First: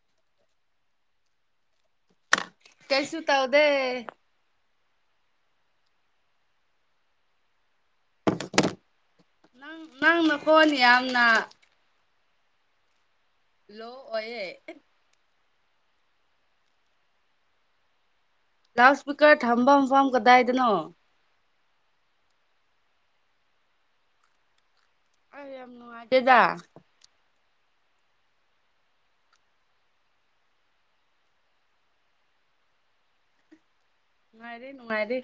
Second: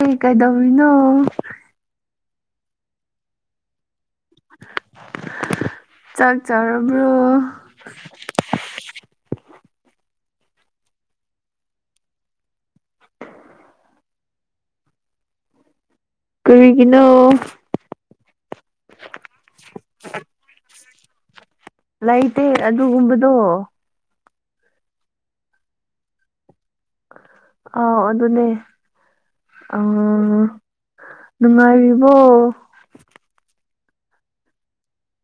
ꯑꯩ ꯀꯩꯗꯧꯔꯤꯅꯣ ꯀꯩꯁꯨ ꯇꯧꯗꯦ ꯆꯥꯛ ꯆꯥꯔꯕ꯭ꯔꯣ ꯅꯪ ꯅꯪ ꯅꯀꯣꯟ ꯌꯥꯝꯅ [inaudible] ꯂꯣ ꯑꯣꯏꯌꯦ ꯀꯔꯤꯒꯤꯅꯣ ꯂꯥꯎꯠ ꯁ꯭ꯄꯤꯀꯔ ꯊꯝꯕ ꯃꯐꯝ ꯀꯗꯥꯏꯗꯅꯣ ꯂꯩꯇꯦ ꯑꯗꯨꯒꯨꯝꯕꯗꯣ ꯑꯩ ꯌꯥꯝ ꯅꯨꯉꯥꯏꯇꯦꯗ ꯑꯥꯎ ꯑꯗꯨꯅꯦ ꯑꯥ ꯅꯨꯡꯉꯥꯏꯔꯤꯕꯣ ꯅꯨꯡꯉꯥꯏꯔꯤ ꯅꯨꯡꯉꯥꯏꯔꯤ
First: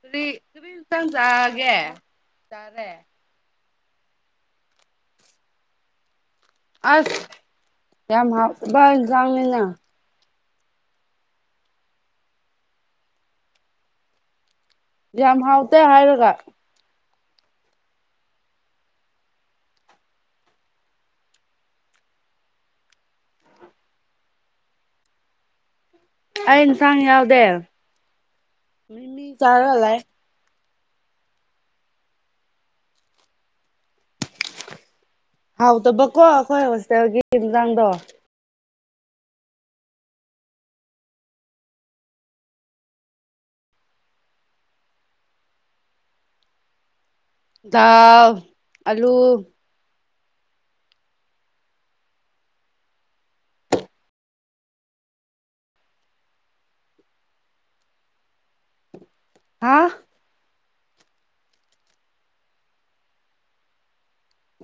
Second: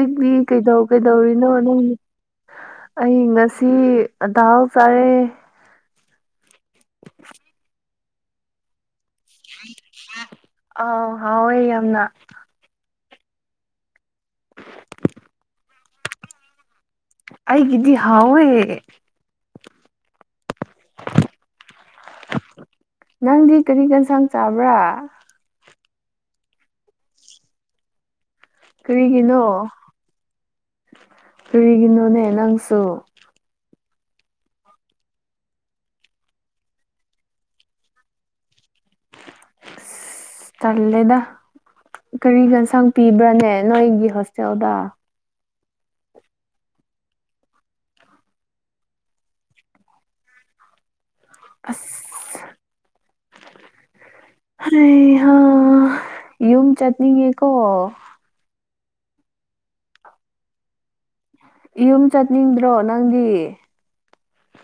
ꯀꯔꯤ ꯀꯔꯤ ꯀꯩꯗꯧ ꯏꯟꯁꯥꯡ ꯀꯩꯗꯧꯔꯤꯅꯣ ꯆꯥꯒꯦ ꯅꯪ ꯆꯥꯔꯦ ꯑꯩ ꯉꯁꯤ ꯁꯤ ꯑꯗꯥꯎ ꯆꯥꯔꯦ ꯑꯁ ꯌꯥꯝ ꯍꯥꯎꯈ꯭ꯔꯕ ꯢꯟꯖꯥꯡꯅꯤꯅꯦ ꯑꯥꯎ ꯍꯥꯎꯌꯦ ꯌꯥꯝꯅ ꯇꯦ ꯍꯥꯏꯔꯒ ꯑꯩꯒꯤꯗꯤ ꯍꯥꯎꯋꯦ ꯅꯪꯗꯤ ꯀꯔꯤ ꯍꯦꯟꯁꯥꯡ ꯆꯥꯕ꯭ꯔ ꯑꯩ ꯏꯟꯁꯥꯡ ꯌꯥꯎꯗꯦ ꯃꯤꯃꯤ ꯀꯔꯤꯒꯤꯅꯣ ꯆꯥꯔ ꯂꯩ ꯀꯔꯤꯒꯤꯅꯣꯅꯦ ꯅꯪꯁꯨ ꯍꯥꯎꯇꯕꯀꯣ ꯑꯈꯣꯏ ꯍꯣꯁꯇꯦꯜꯒꯤ ꯏꯟꯖꯥꯡꯗꯣ ꯑꯁ ꯇꯜꯂꯦꯗ ꯀꯔꯤꯒꯤ ꯍꯦꯟꯁꯥꯡ ꯄꯤꯕ꯭ꯔꯅꯦ ꯅꯣꯏꯒꯤ ꯍꯣꯁꯇꯦꯜꯗ ꯊꯎ ꯑꯂꯨ ꯑꯁ ꯑ ꯍꯥ ꯌꯨꯝ ꯆꯠꯅꯤꯡꯦ ꯀꯣ ꯑ ꯌꯨꯝ ꯆꯠꯅꯤꯡꯗ꯭ꯔꯣ ꯅꯪꯗꯤ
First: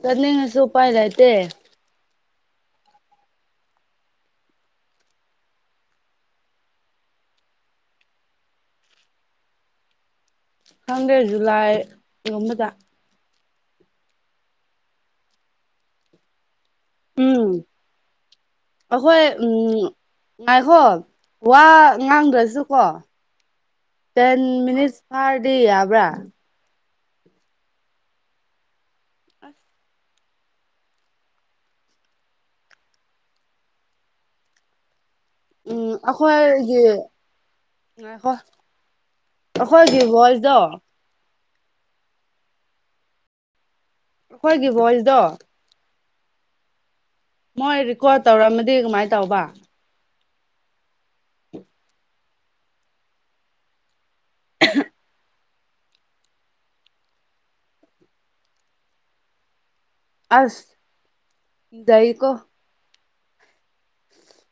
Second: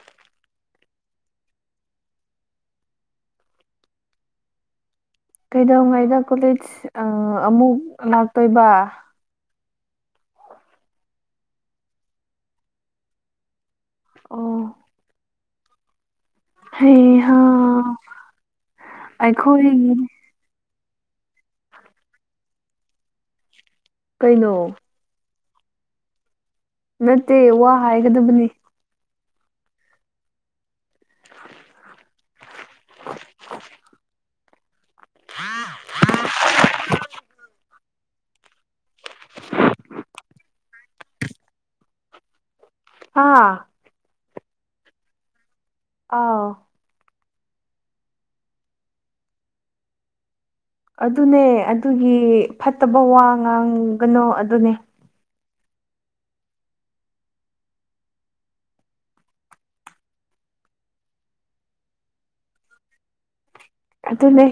ꯆꯠꯅꯤꯡꯉꯁꯨ ꯎꯄꯥꯏ ꯂꯩꯥꯇꯦ ꯀꯩꯗꯧꯉꯩꯗ ꯀꯣꯂꯦꯖ ꯑꯃꯨꯛ ꯂꯥꯛꯇꯣꯏꯕ ꯈꯪꯗ꯭ꯔꯦ ꯖꯨꯂꯥꯏꯒꯨꯝꯕꯗ ꯑꯣ ꯍꯩ ꯍꯥ ꯎꯝ ꯑꯩꯈꯣꯏ ꯎꯝ ꯉꯥꯏꯈꯣ ꯋꯥ ꯉꯥꯡꯗ꯭ꯔꯁꯨ ꯀꯣ ꯇꯦꯟ ꯀꯩꯅꯣ ꯃꯠ ꯐꯔ ꯗꯤ ꯌꯥꯕ꯭ꯔꯥ ꯅꯠꯇꯦ ꯋꯥ ꯍꯥꯏꯒꯗꯕꯅꯤ [unintelligible] ꯎꯝ ꯑꯩꯈꯣꯏꯒꯤ ꯑꯩꯈꯣꯏꯒꯤ ꯚꯣꯏꯁꯗꯣ ꯍꯥꯥ ꯑꯩꯈꯣꯏꯒꯤ ꯒꯣꯜꯗꯣ ꯑꯥꯎ ꯃꯣꯏ ꯦꯀꯣꯔꯠ ꯇꯧꯔꯝꯃꯗꯤ ꯀꯃꯥꯏꯅ ꯇꯧꯕ ꯑꯗꯨꯅꯦ ꯑꯗꯨꯒꯤ ꯐꯠꯇꯕ ꯋꯥ ꯉꯥꯡ ꯀꯅꯣ ꯑꯗꯨꯅꯦ ꯑꯁ ꯗꯩꯩꯀꯣ ꯑꯗꯨꯅꯦ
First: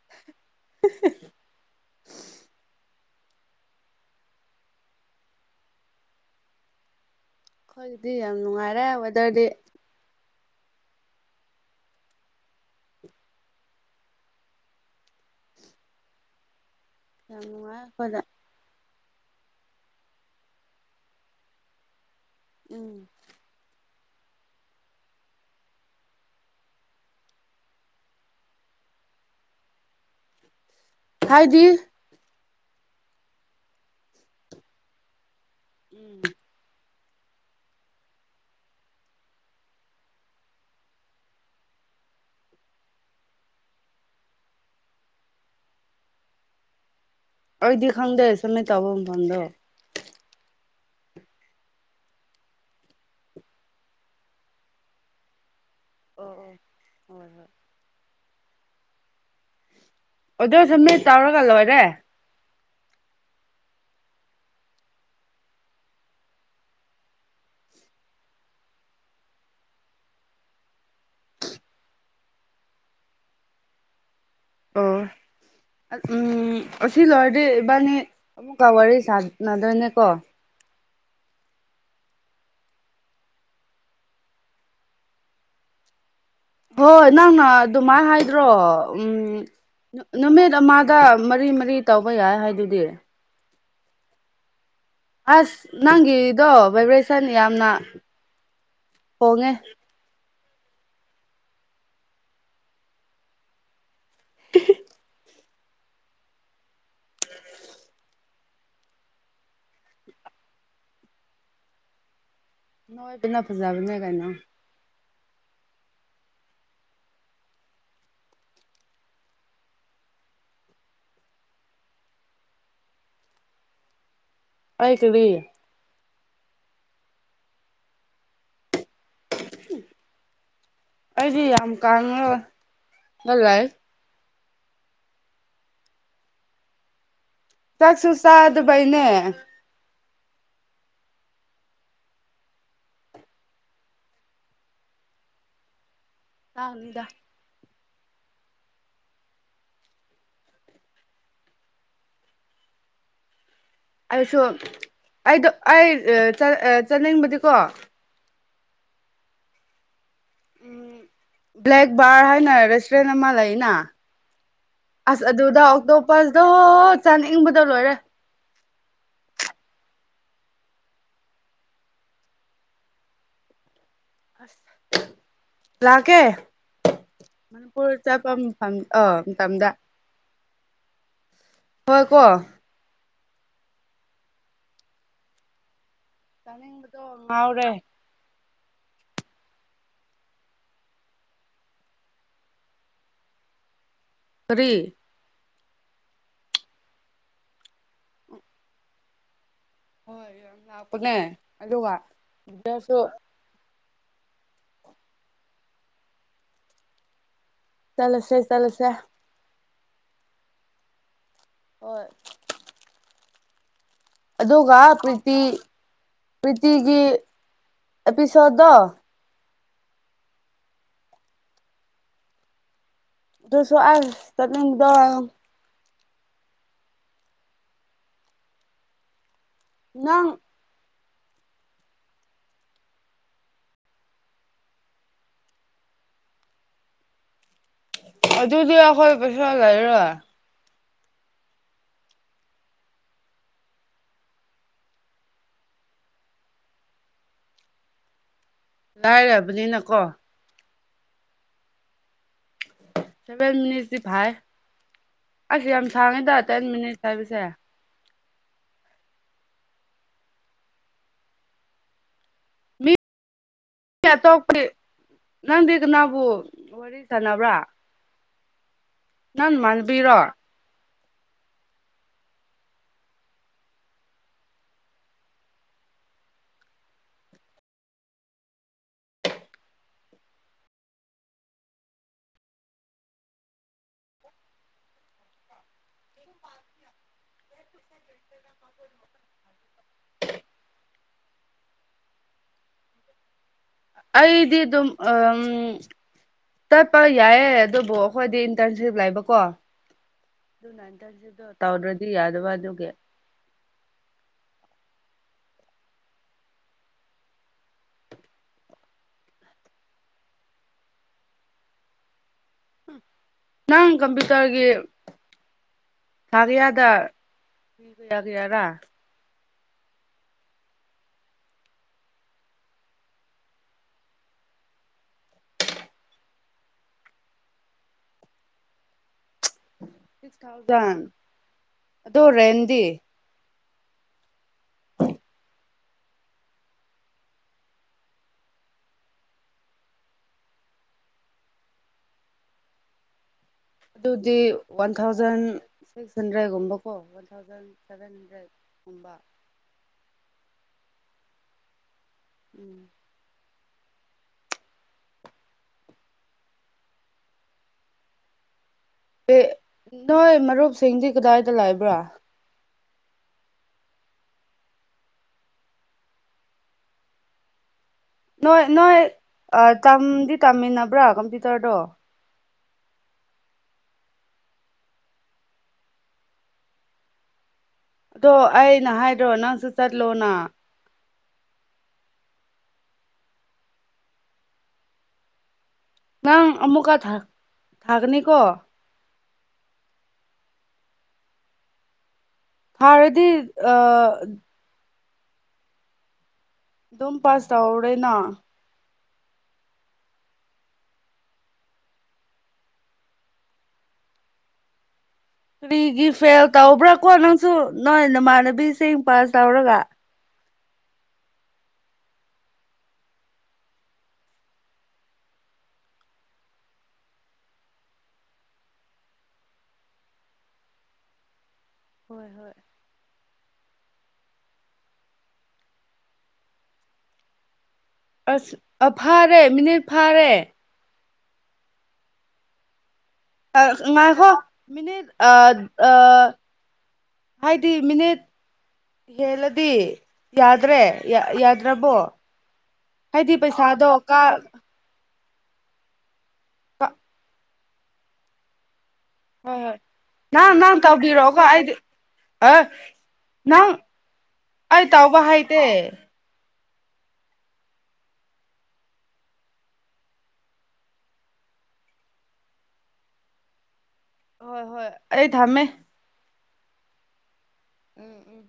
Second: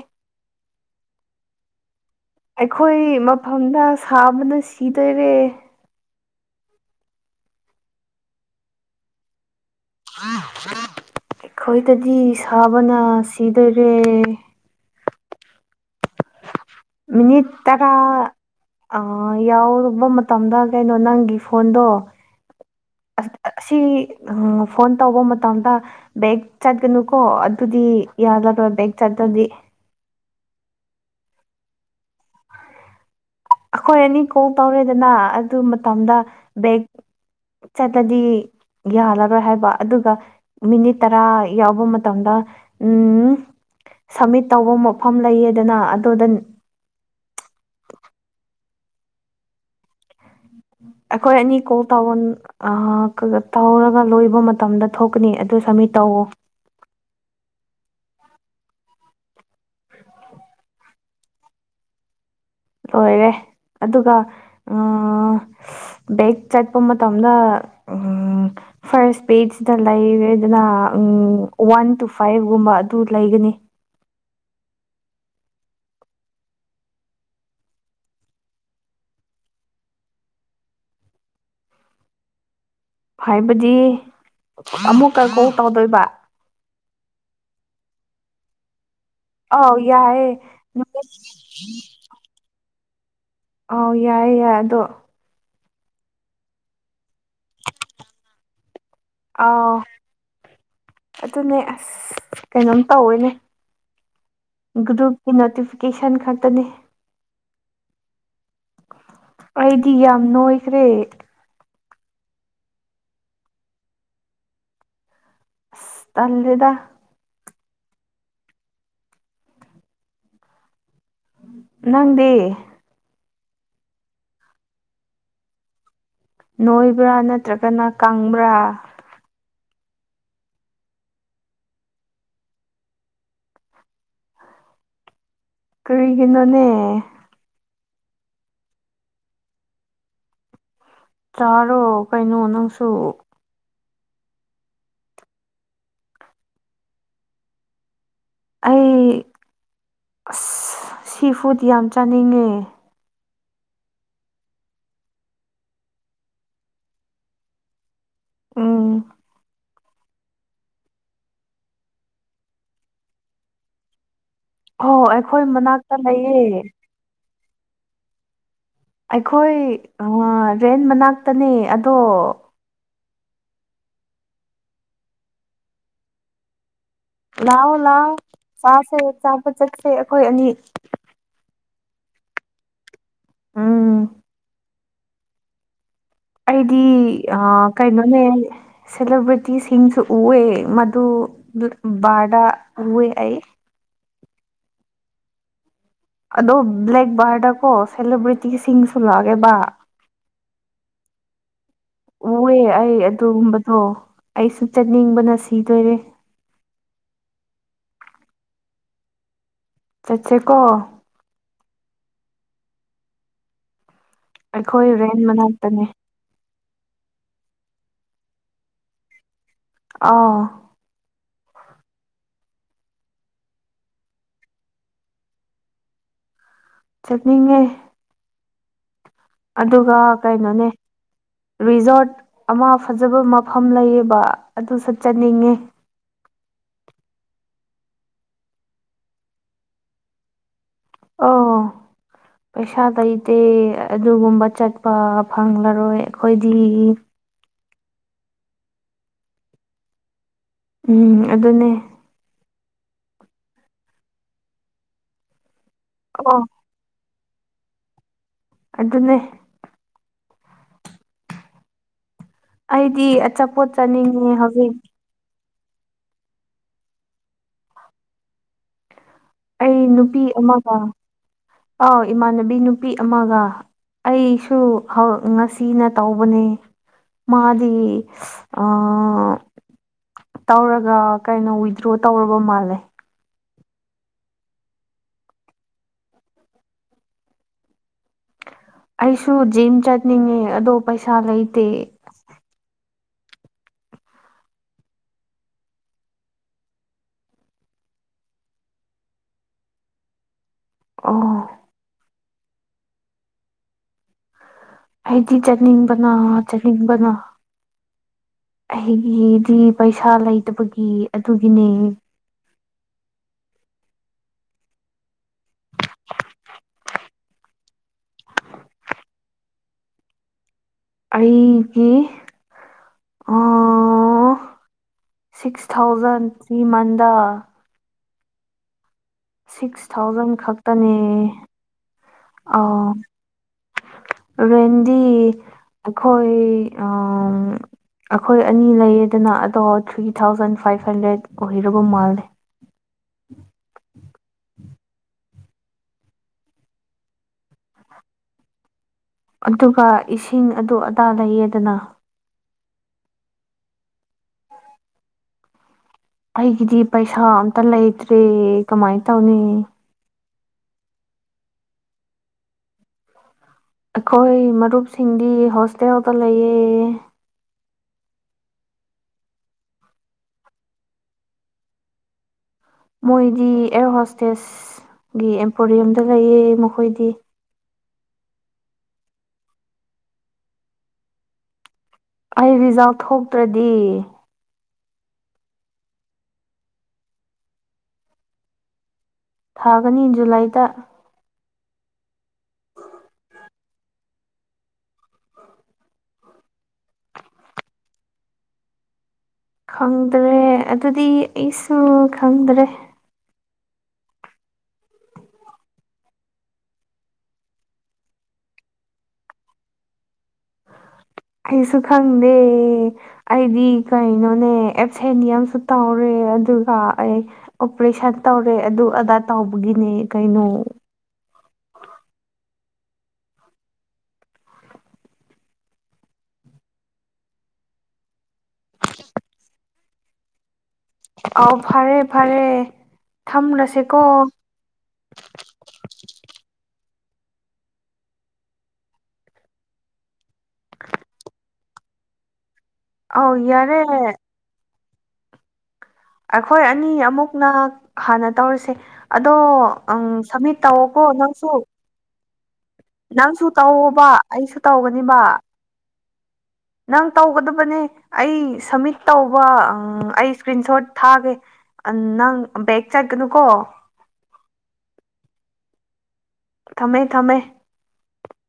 [unintelligible] ꯑꯩꯈꯣꯏ ꯃꯐꯝꯗ ꯁꯥꯕꯅ ꯁꯤꯗꯣꯏꯔꯦ ꯑꯩꯈꯣꯏꯒꯤꯗꯤ ꯌꯥꯝ ꯅꯨꯡꯉꯥꯏꯔꯦ ꯋꯦꯗꯔꯗꯤ ꯑꯩꯈꯣꯏꯗꯗꯤ ꯁꯥꯕꯅ ꯁꯤꯗꯣꯏꯔꯦ ꯌꯥꯝ ꯃꯤꯅꯤꯠ ꯅꯨꯡꯉꯥꯏ ꯇꯔꯥ ꯑꯩꯈꯣꯏꯗ ꯑ ꯌꯥꯎꯔꯨꯕ ꯃꯇꯝꯗ ꯀꯩꯅꯣ ꯅꯪꯒꯤ ꯐꯣꯟꯗꯣ ꯎꯝ ꯑꯁꯤ ꯁꯤ ꯎꯝ ꯐꯣꯟ ꯇꯧꯕ ꯃꯇꯝꯗ ꯕꯦꯛ ꯆꯠꯀꯅꯨꯀꯣ ꯑꯗꯨꯗꯤ ꯌꯥꯔꯔꯣꯏ ꯕꯦꯒ ꯆꯠꯇ꯭ꯔꯗꯤ ꯍꯥꯏꯗꯤ ꯑꯩꯈꯣꯏ ꯑꯅꯤ ꯀꯣꯜ ꯇꯧꯔꯦꯗꯅ ꯃꯇꯝꯗ ꯎꯝ ꯕꯦꯛ ꯆꯠꯂꯗꯤ ꯌꯥꯂꯔꯣꯏ ꯍꯥꯏꯕ ꯑꯗꯨꯒ ꯃꯤꯅꯤꯠ ꯇꯔꯥ ꯌꯥꯎꯕ ꯃꯇꯝꯗ ꯎꯝ ꯁꯝꯃꯤꯠ ꯇꯧꯕ ꯃꯐꯝ ꯂꯩꯌꯦꯗꯅ ꯑꯗꯨꯗ ꯑꯩꯗꯤ ꯈꯪꯗꯦ ꯁꯥꯃꯤꯠ ꯇꯧꯕ ꯃꯇꯝꯗꯣ ꯑꯩꯈꯣꯏ ꯑꯅꯤ ꯀꯣꯜ ꯇ ꯇꯧꯔꯒ ꯂꯣꯏꯕ ꯃꯇꯝꯗ ꯊꯣꯛꯀꯅꯤ ꯑꯗꯨ ꯁꯃꯤ ꯑꯣ ꯑꯣ ꯍꯣꯏ ꯍꯣꯏ ꯑꯣꯗꯣꯏꯁꯨ ꯃꯤ ꯇꯧꯔꯒꯥ ꯂꯣꯏꯔꯦ ꯂꯣꯏꯔꯦ ꯑꯗꯨꯒ ꯕꯦꯛ ꯆꯠꯄ ꯃꯇꯝꯗ ꯐꯥꯔꯁ ꯄꯦꯖꯇ ꯂꯩꯔꯦꯗꯅ ꯋꯥꯟ ꯇꯨ ꯐꯥꯏꯚꯒꯨꯝꯕ ꯑꯗꯨ ꯂꯩꯒꯅꯤ ꯑꯣ ꯎꯝ ꯑꯁꯤ ꯂꯣꯏꯔꯗꯤ ꯏꯕꯥꯅꯤ ꯑꯃꯨꯛꯀ ꯋꯥꯔꯤ ꯁꯥꯟꯅꯗꯣꯏꯅꯦꯀꯣ ꯍꯥꯏꯕꯗꯤ ꯑꯃꯨꯛꯀ ꯀꯣ ꯇꯧꯗꯣꯏꯕ ꯍꯣꯏ ꯅꯪꯅ ꯑꯗꯨꯃꯥꯏꯅ ꯍꯥꯏꯗ꯭ꯔꯣ ꯎꯝ ꯑꯥꯎ ꯌꯥꯏꯌꯦ ꯅꯨꯃꯤꯠ ꯑꯃꯗ ꯃꯔꯤ ꯃꯔꯤ ꯇꯧꯕ ꯌꯥꯏ ꯍꯥꯏꯗꯨꯗꯤ ꯑ ꯌꯥꯏꯌꯦ ꯌꯥꯏꯦ ꯑꯗꯣ ꯑꯁ ꯅꯪꯒꯤ ꯏꯔꯤꯗꫭ ꯕꯕ꯭ꯔꯁ ꯁꯟ ꯌꯥꯝꯅ ꯍꯣꯡꯉꯦ ꯑꯥꯎ ꯑꯗꯨꯅꯦ ꯑꯁ ꯀꯩꯅꯣꯝ ꯇꯧꯋꯦꯅꯦ ꯒ꯭ꯔꯨꯞꯨꯞꯀꯤ ꯅꯣꯇꯤꯐꯤꯀꯦꯁꯟ ꯈꯛꯇꯅꯦ ꯑꯩꯗꯤ ꯌꯥꯝ ꯅꯣꯏꯈ꯭ꯔꯦ ꯅꯣꯏꯕꯅꯥ ꯐꯖꯥꯕꯅ ꯀꯩꯏꯅꫭ ꯑꯁ ꯇꯜꯗ ꯅꯪꯗꯦ ꯑꯩꯥꯏ ꯀꯕꯤ ꯅꯣꯏꯕ꯭ꯔꯥ ꯅꯠꯇ꯭ꯔꯒꯅ ꯀꯪꯕ꯭ꯔꯥ ꯑꯩꯗꯤ ꯌꯥꯝ ꯀꯥꯟꯅꯕ ꯂꯏ ꯀꯔꯤꯒ ꯅꯣꯅꯦ ꯆꯥꯛꯁꯨ ꯁꯥ ꯑꯗꯨꯕꯩꯅꯦ ꯆꯥꯔꯣ ꯀꯩꯅꯣ ꯅꯪꯁꯨ ꯑꯅꯤꯗ ꯑꯩ ꯑꯁ ꯁꯤ ꯐꯨꯗ ꯌꯥꯝ ꯆꯥꯅꯤꯡꯉꯦ ꯑꯩꯁꯨ ꯑꯩꯗꯣ ꯑꯩ ꯆꯠꯅꯤꯡꯕꯗꯤꯀꯣ ꯎꯝ ꯎꯝ ꯕ꯭ꯂꯦꯛ ꯕꯥꯔ ꯍꯥꯏꯅ ꯔꯦꯁꯇꯨꯔꯦꯟ ꯑꯃ ꯂꯩꯅ ꯍꯣ ꯑꯁ ꯑꯩꯈꯣꯏ ꯑꯗꯨꯗ ꯃꯅꯥꯛꯇ ꯑꯇꯣꯞ ꯄꯁꯗꯣ ꯂꯩꯌꯦ ꯆꯥꯅꯤꯡꯏꯕꯗ ꯂꯣꯏꯔꯦ ꯑꯩꯈꯣꯏ ꯔꯦꯟ ꯃꯅꯥꯛꯇꯅꯦ ꯑꯗꯣ ꯂꯥꯛ ꯀꯦ ꯂꯥꯛꯑꯣ ꯂꯥꯛꯑꯣ ꯆꯥꯁꯦ ꯑ ꯆꯥꯕ ꯃꯇꯝꯗ ꯆꯠꯁꯦ ꯑꯩꯈꯣꯏ ꯑꯅꯤ ꯍꯣꯏ ꯀꯣ ꯎꯝ ꯑꯩꯗꯤ ꯆꯥꯅꯤꯡꯕꯗꯣ ꯑꯥ ꯉꯥꯎꯔꯦ ꯀꯩꯅꯣꯅꯦ ꯁꯦꯂꯦꯕ꯭ꯔꯤꯇꯤꯁꯤꯡꯁꯨ ꯎꯑꯦ ꯃꯗꯨ ꯕꯥꯔꯗ ꯎꯑꯦ ꯑꯩ ꯐ꯭ꯔꯤ ꯑꯗꯣ ꯕ꯭ꯂꯦꯛꯕꯥꯔꯗꯀꯣ ꯁꯦꯂꯦꯕ꯭ꯔꯤꯇꯤꯁꯤꯡ ꯁꯂꯛꯑꯒꯦꯕ ꯍꯣꯏ ꯌꯥꯝ ꯂꯥꯛꯄꯅꯦ ꯑꯗꯨꯒ ꯑꯗꫭꯔꯁꯨ ꯑꯣ ꯑꯩꯁꯨ ꯆꯠꯅꯤꯡꯕꯅ ꯁꯤꯗꯣꯏꯔꯦ ꯇꯂꯁꯦ ꯇꯂꯁꯦ ꯆ ꯆꯦꯀꯣ ꯍꯣꯏ ꯑꯗꯨꯒꯒ ꯑꯩꯈꯣꯏ ꯔꯦꯟ ꯄꯔꯤꯇ ꯃꯅꯥꯛꯇꯅꯦ ꯄ꯭ꯔꯤꯇꯤꯒꯤ ꯑꯦꯄꯤꯁꯣꯗꯣ ꯑꯥ ꯑꯗꯨꯁꯨ ꯑ ꯇꯗ ꯆꯠꯅꯤꯡꯉ‌ꯦꯏ ꯑꯗꯨꯒ ꯅꯪ ꯀꯩꯅꯣꯅꯦ ꯔꯤꯖꯣꯔꯠ ꯑꯃ ꯐꯖꯕ ꯃꯐꯝ ꯂꯩꯌꯦꯕ ꯑꯗꯨ ꯆꯠꯆꯅꯤꯡꯉꯦ ꯑꯗꯨꯗꯤ ꯑꯩꯈꯣꯏ ꯄꯩꯁꯥ ꯂꯩꯔ ꯑꯣ ꯄꯩꯁꯥ ꯇꯩꯇꯦ ꯑꯗꯨꯒꯨꯝꯕ ꯆꯠꯄ ꯐꯪꯂꯔꯣꯏ ꯑꯩꯈꯣꯏꯗꯤ ꯂꯥꯏꯔꯕꯅꯤꯅꯀꯣ ꯎꯝ ꯑꯗꯨꯅꯦ ꯚ ꯃꯤ ꯐꯥꯏ ꯑꯁ ꯌꯥꯝ ꯑꯣ ꯁꯥꯡꯉꯦꯗ ꯇꯦꯟꯃꯤꯅꯤꯠ ꯇ ꯄꯁꯦ ꯑꯗꯨꯅꯦ ꯃꯤ ꯑꯩꯗꯤ ꯑꯆꯥ ꯄꯣꯠ ꯆꯅꯤꯡꯉꯦ ꯑꯇꯣꯞꯄꯗꯤ ꯍꯧꯖꯤꯛ ꯅꯪꯗꯤ ꯀꯅꯥꯕꯨ ꯋꯥꯔꯤ ꯁꯥꯟꯅꯕ꯭ꯔꯥ ꯅꯪ ꯑꯩ ꯅꯃꯥꯟꯅꯕꯤꯔꯣ ꯅꯨꯄꯤ ꯑꯃꯒ ꯑꯥꯎ ꯏꯃꯥꯟꯅꯕꯤ ꯅꯨꯄꯤ ꯑꯃꯒ ꯑꯩꯁꯨ ꯉꯁꯤꯅ ꯇꯧꯕꯅꯦ ꯃꯥꯗꯤ ꯇꯧꯔꯒ ꯀꯩꯅꯣ ꯋꯤꯗ꯭ꯔꯣ ꯇꯧꯔꯕ ꯃꯥꯜꯂꯦ ꯑꯩꯁꯨ ꯖꯤꯝ ꯆꯠꯅꯤꯡꯉꯦ ꯑꯗꯣ ꯄꯩꯁꯥ ꯂꯩꯇꯦ ꯑꯩꯗꯤ ꯑꯗꯨꯝ ꯇꯠꯄ ꯌꯥꯏꯌꯦ ꯑꯗꯨꯕꯨ ꯑꯩꯈꯣꯏꯗꯤ ꯏꯟꯇꯔꯟꯁꯤꯞ ꯂꯩꯕꯀꯣ ꯑꯗꯨ ꯑꯣ [unintelligible] ꯇꯧꯗꯗꯤ ꯌꯥ ꯍꯋꯥꯗꯒ ꯑꯩꯗꯤ ꯆꯠꯅꯤꯡꯕꯅ ꯆꯠꯅꯤꯡꯕꯅ ꯑꯩꯒꯤꯗꯤ ꯄꯩꯁꯥ ꯂꯩꯇꯕꯒꯤ ꯑꯗꯨꯒꯤꯅꯦ ꯅꯪ ꯀꯝꯄ꯭ꯌꯨꯇꯔꯒꯤ ꯊꯥꯒꯌꯥꯗ ꯄꯕ ꯌꯥꯒꯌꯥꯔꯥ ꯑꯩꯒꯤ ꯁꯤꯛꯁ ꯊꯥꯎꯖꯟ ꯁꯤ ꯃꯟꯗ ꯁꯤꯛꯁ ꯊꯥꯎꯖꯟ ꯁꯤꯛꯁ ꯈꯛꯇꯅꯦ ꯊꯥꯎꯖꯟ ꯑꯗꯣ ꯔꯦꯟꯗꯤ ꯑꯥꯎ ꯔꯦꯟꯗꯤ ꯑꯩꯈꯣꯏ ꯑꯩꯈꯣꯏ ꯑꯅꯤ ꯂꯩꯌꯦꯗꯅ ꯑꯗꯣ ꯊ꯭ꯔꯤ ꯊꯥꯎꯖꯟ ꯐꯥꯏꯚ ꯍꯟꯗ꯭ꯔꯦꯠ ꯑꯣꯏꯔꯕ ꯃꯥꯜꯂꯦ ꯑꯗꯨꯗꯤ ꯋꯥꯟ ꯊꯥꯎꯖꯟ ꯁꯤꯛꯁ ꯍꯟꯗ꯭ꯔꯦꯗꯀꯨꯝꯕꯀꯣ ꯋꯥꯟ ꯊꯥꯎꯖꯟ ꯁꯚꯦꯟ ꯍꯟꯗ꯭ꯔꯦꯠꯀꯨꯝꯕ ꯑꯗꯨꯒ ꯏꯁꯤꯡ ꯑꯗꯨ ꯑꯗꯥ ꯂꯩꯌꯦꯗꯅ ꯎꯝ ꯑꯩꯒꯤꯗꯤ ꯄꯩꯁꯥ ꯑꯝꯇ ꯂꯩꯇ꯭ꯔꯦ ꯀꯃꯥꯏ ꯇꯧꯅꯤ ꯑꯃꯔꯨꯕꯁꯤꯡꯗꯤ ꯀꯗꯥꯏꯇ ꯂꯥꯏꯕ꯭ꯔꯥ ꯑꯩꯈꯣꯏ ꯃꯔꯨꯞꯁꯤꯡꯗꯤ ꯍꯣꯁꯇꯦꯜꯗ ꯂꯩꯑ ꯅꯣꯏ ꯅꯣꯏ ꯇꯝꯗꯤ ꯇꯝꯃꯤꯟꯅꯕ꯭ꯔꯥ ꯀꯝꯄ꯭ꯌꯨꯇꯔꯗꯣ ꯃꯣꯏꯗꯤ ꯑꯦꯌꯔ ꯍꯣꯁꯇꯦꯁ ꯒꯤ ꯑꯦꯝꯄꯣꯔꯤꯌꯝꯗ ꯂꯩꯌꯦ ꯃꯈꯣꯏꯗꯤ ꯑꯗꯣ ꯑꯩꯅ ꯍꯥꯏꯗ꯭ꯔꯣ ꯅꯪꯁꯨ ꯆꯠꯂꯣꯅ ꯑꯩ ꯔꯤꯖꯥꯕ ꯊꯣꯛꯇ꯭ꯔꯗꯤ ꯅꯪ ꯑꯃꯨꯛꯀ ꯊꯥꯛꯒꯅꯤꯀꯣ ꯊꯥꯒꯅꯤ ꯖꯨꯂꯥꯏꯗ ꯍꯔꯗꯤ ꯑ ꯝ ꯄꯥꯁ ꯇ ꯑꯣꯧꯔꯦꯅꯥ ꯈꯪꯗ꯭ꯔꯦ ꯑꯗꯨꯗꯤ ꯑꯩꯁꯨ ꯈꯪꯗ꯭ꯔꯦ ꯀꯔꯤꯒꯤ ꯐꯦꯜ ꯇꯧꯕ꯭ꯔꯥ ꯀꯣ ꯅꯪꯁꯨ ꯅꯣꯏ ꯅꯃꯥꯟꯅꯕꯤꯁꯤꯡ ꯄꯥꯁ ꯇꯧꯔꯒ ꯑꯩꯁꯨ ꯈꯪꯗꯦ ꯑꯩꯗꯤ ꯀꯩꯅꯣꯅꯦ ꯑꯦꯞꯁꯦꯟꯅꯤꯌꯝꯁꯨ ꯇꯧꯔꯦ ꯑꯗꯨꯒ ꯑꯩ ꯑꯣꯄꯔꯦꯁꯟ ꯇꯧꯔꯦ ꯑꯗꯨ ꯑꯗꯥ ꯇꯧꯕꯒꯤꯅꯦ ꯀꯩꯅꯣ ꯍꯣꯏ ꯍꯣꯏ ꯑꯁ ꯑ ꯐꯥꯔꯦ ꯃꯤꯅꯤꯠ ꯐꯥꯔꯦ ꯑꯥꯎ ꯐꯔꯦ ꯐꯔꯦ ꯊꯝꯂꯁꯦꯀꯣ ꯃꯥꯏꯈꯣ ꯃꯤꯅꯤ ꯍꯥꯏꯗꯤ ꯃꯤꯅꯤꯠ ꯍꯦꯜꯂꯗꯤ ꯌꯥꯗ꯭ꯔꯦ ꯌꯥꯗ꯭ꯔꯕꯣ ꯑꯧ ꯍꯥꯏꯗꯤ ꯌꯥꯔꯦ ꯄꯩꯁꯥꯗꯣ ꯀꯥ ꯑꯩꯈꯣꯏ ꯑꯅꯤ ꯑꯃꯨꯛꯅ ꯍꯥꯟꯅ ꯇꯧꯔꯤꯁꯦ ꯑꯗꯣ ꯍꯣꯏ ꯍꯣꯏ ꯅꯪ ꯁꯝꯃꯤꯠ ꯅꯪ ꯇꯧꯋꯀꯣ ꯇꯧꯕꯤꯔꯛꯑꯣꯀꯣ ꯅꯪꯁꯨ ꯑꯩꯗꯤ ꯑ ꯅꯪꯁꯨ ꯅꯪ ꯇꯧꯕ ꯑꯩꯁꯨ ꯑꯩ ꯇꯧꯒꯅꯤꯕ ꯇꯧꯕ ꯍꯩꯇꯦ ꯅꯪ ꯇꯧꯒꯗꯕꯅꯦ ꯑꯩ ꯁꯝꯃꯤꯠ ꯇꯧꯕ ꯑꯩ ꯏꯁꯀ꯭ꯔꯤꯟ ꯁꯣꯠ ꯊꯥꯒꯦ ꯅꯪ ꯕꯦꯛ ꯆꯠꯀꯅꯨꯀꯣ ꯍꯣꯏ ꯍꯣꯏ ꯑꯩ ꯊꯝꯃꯦ ꯊꯃꯦ ꯊꯃꯦ ꯎꯝ ꯎꯝ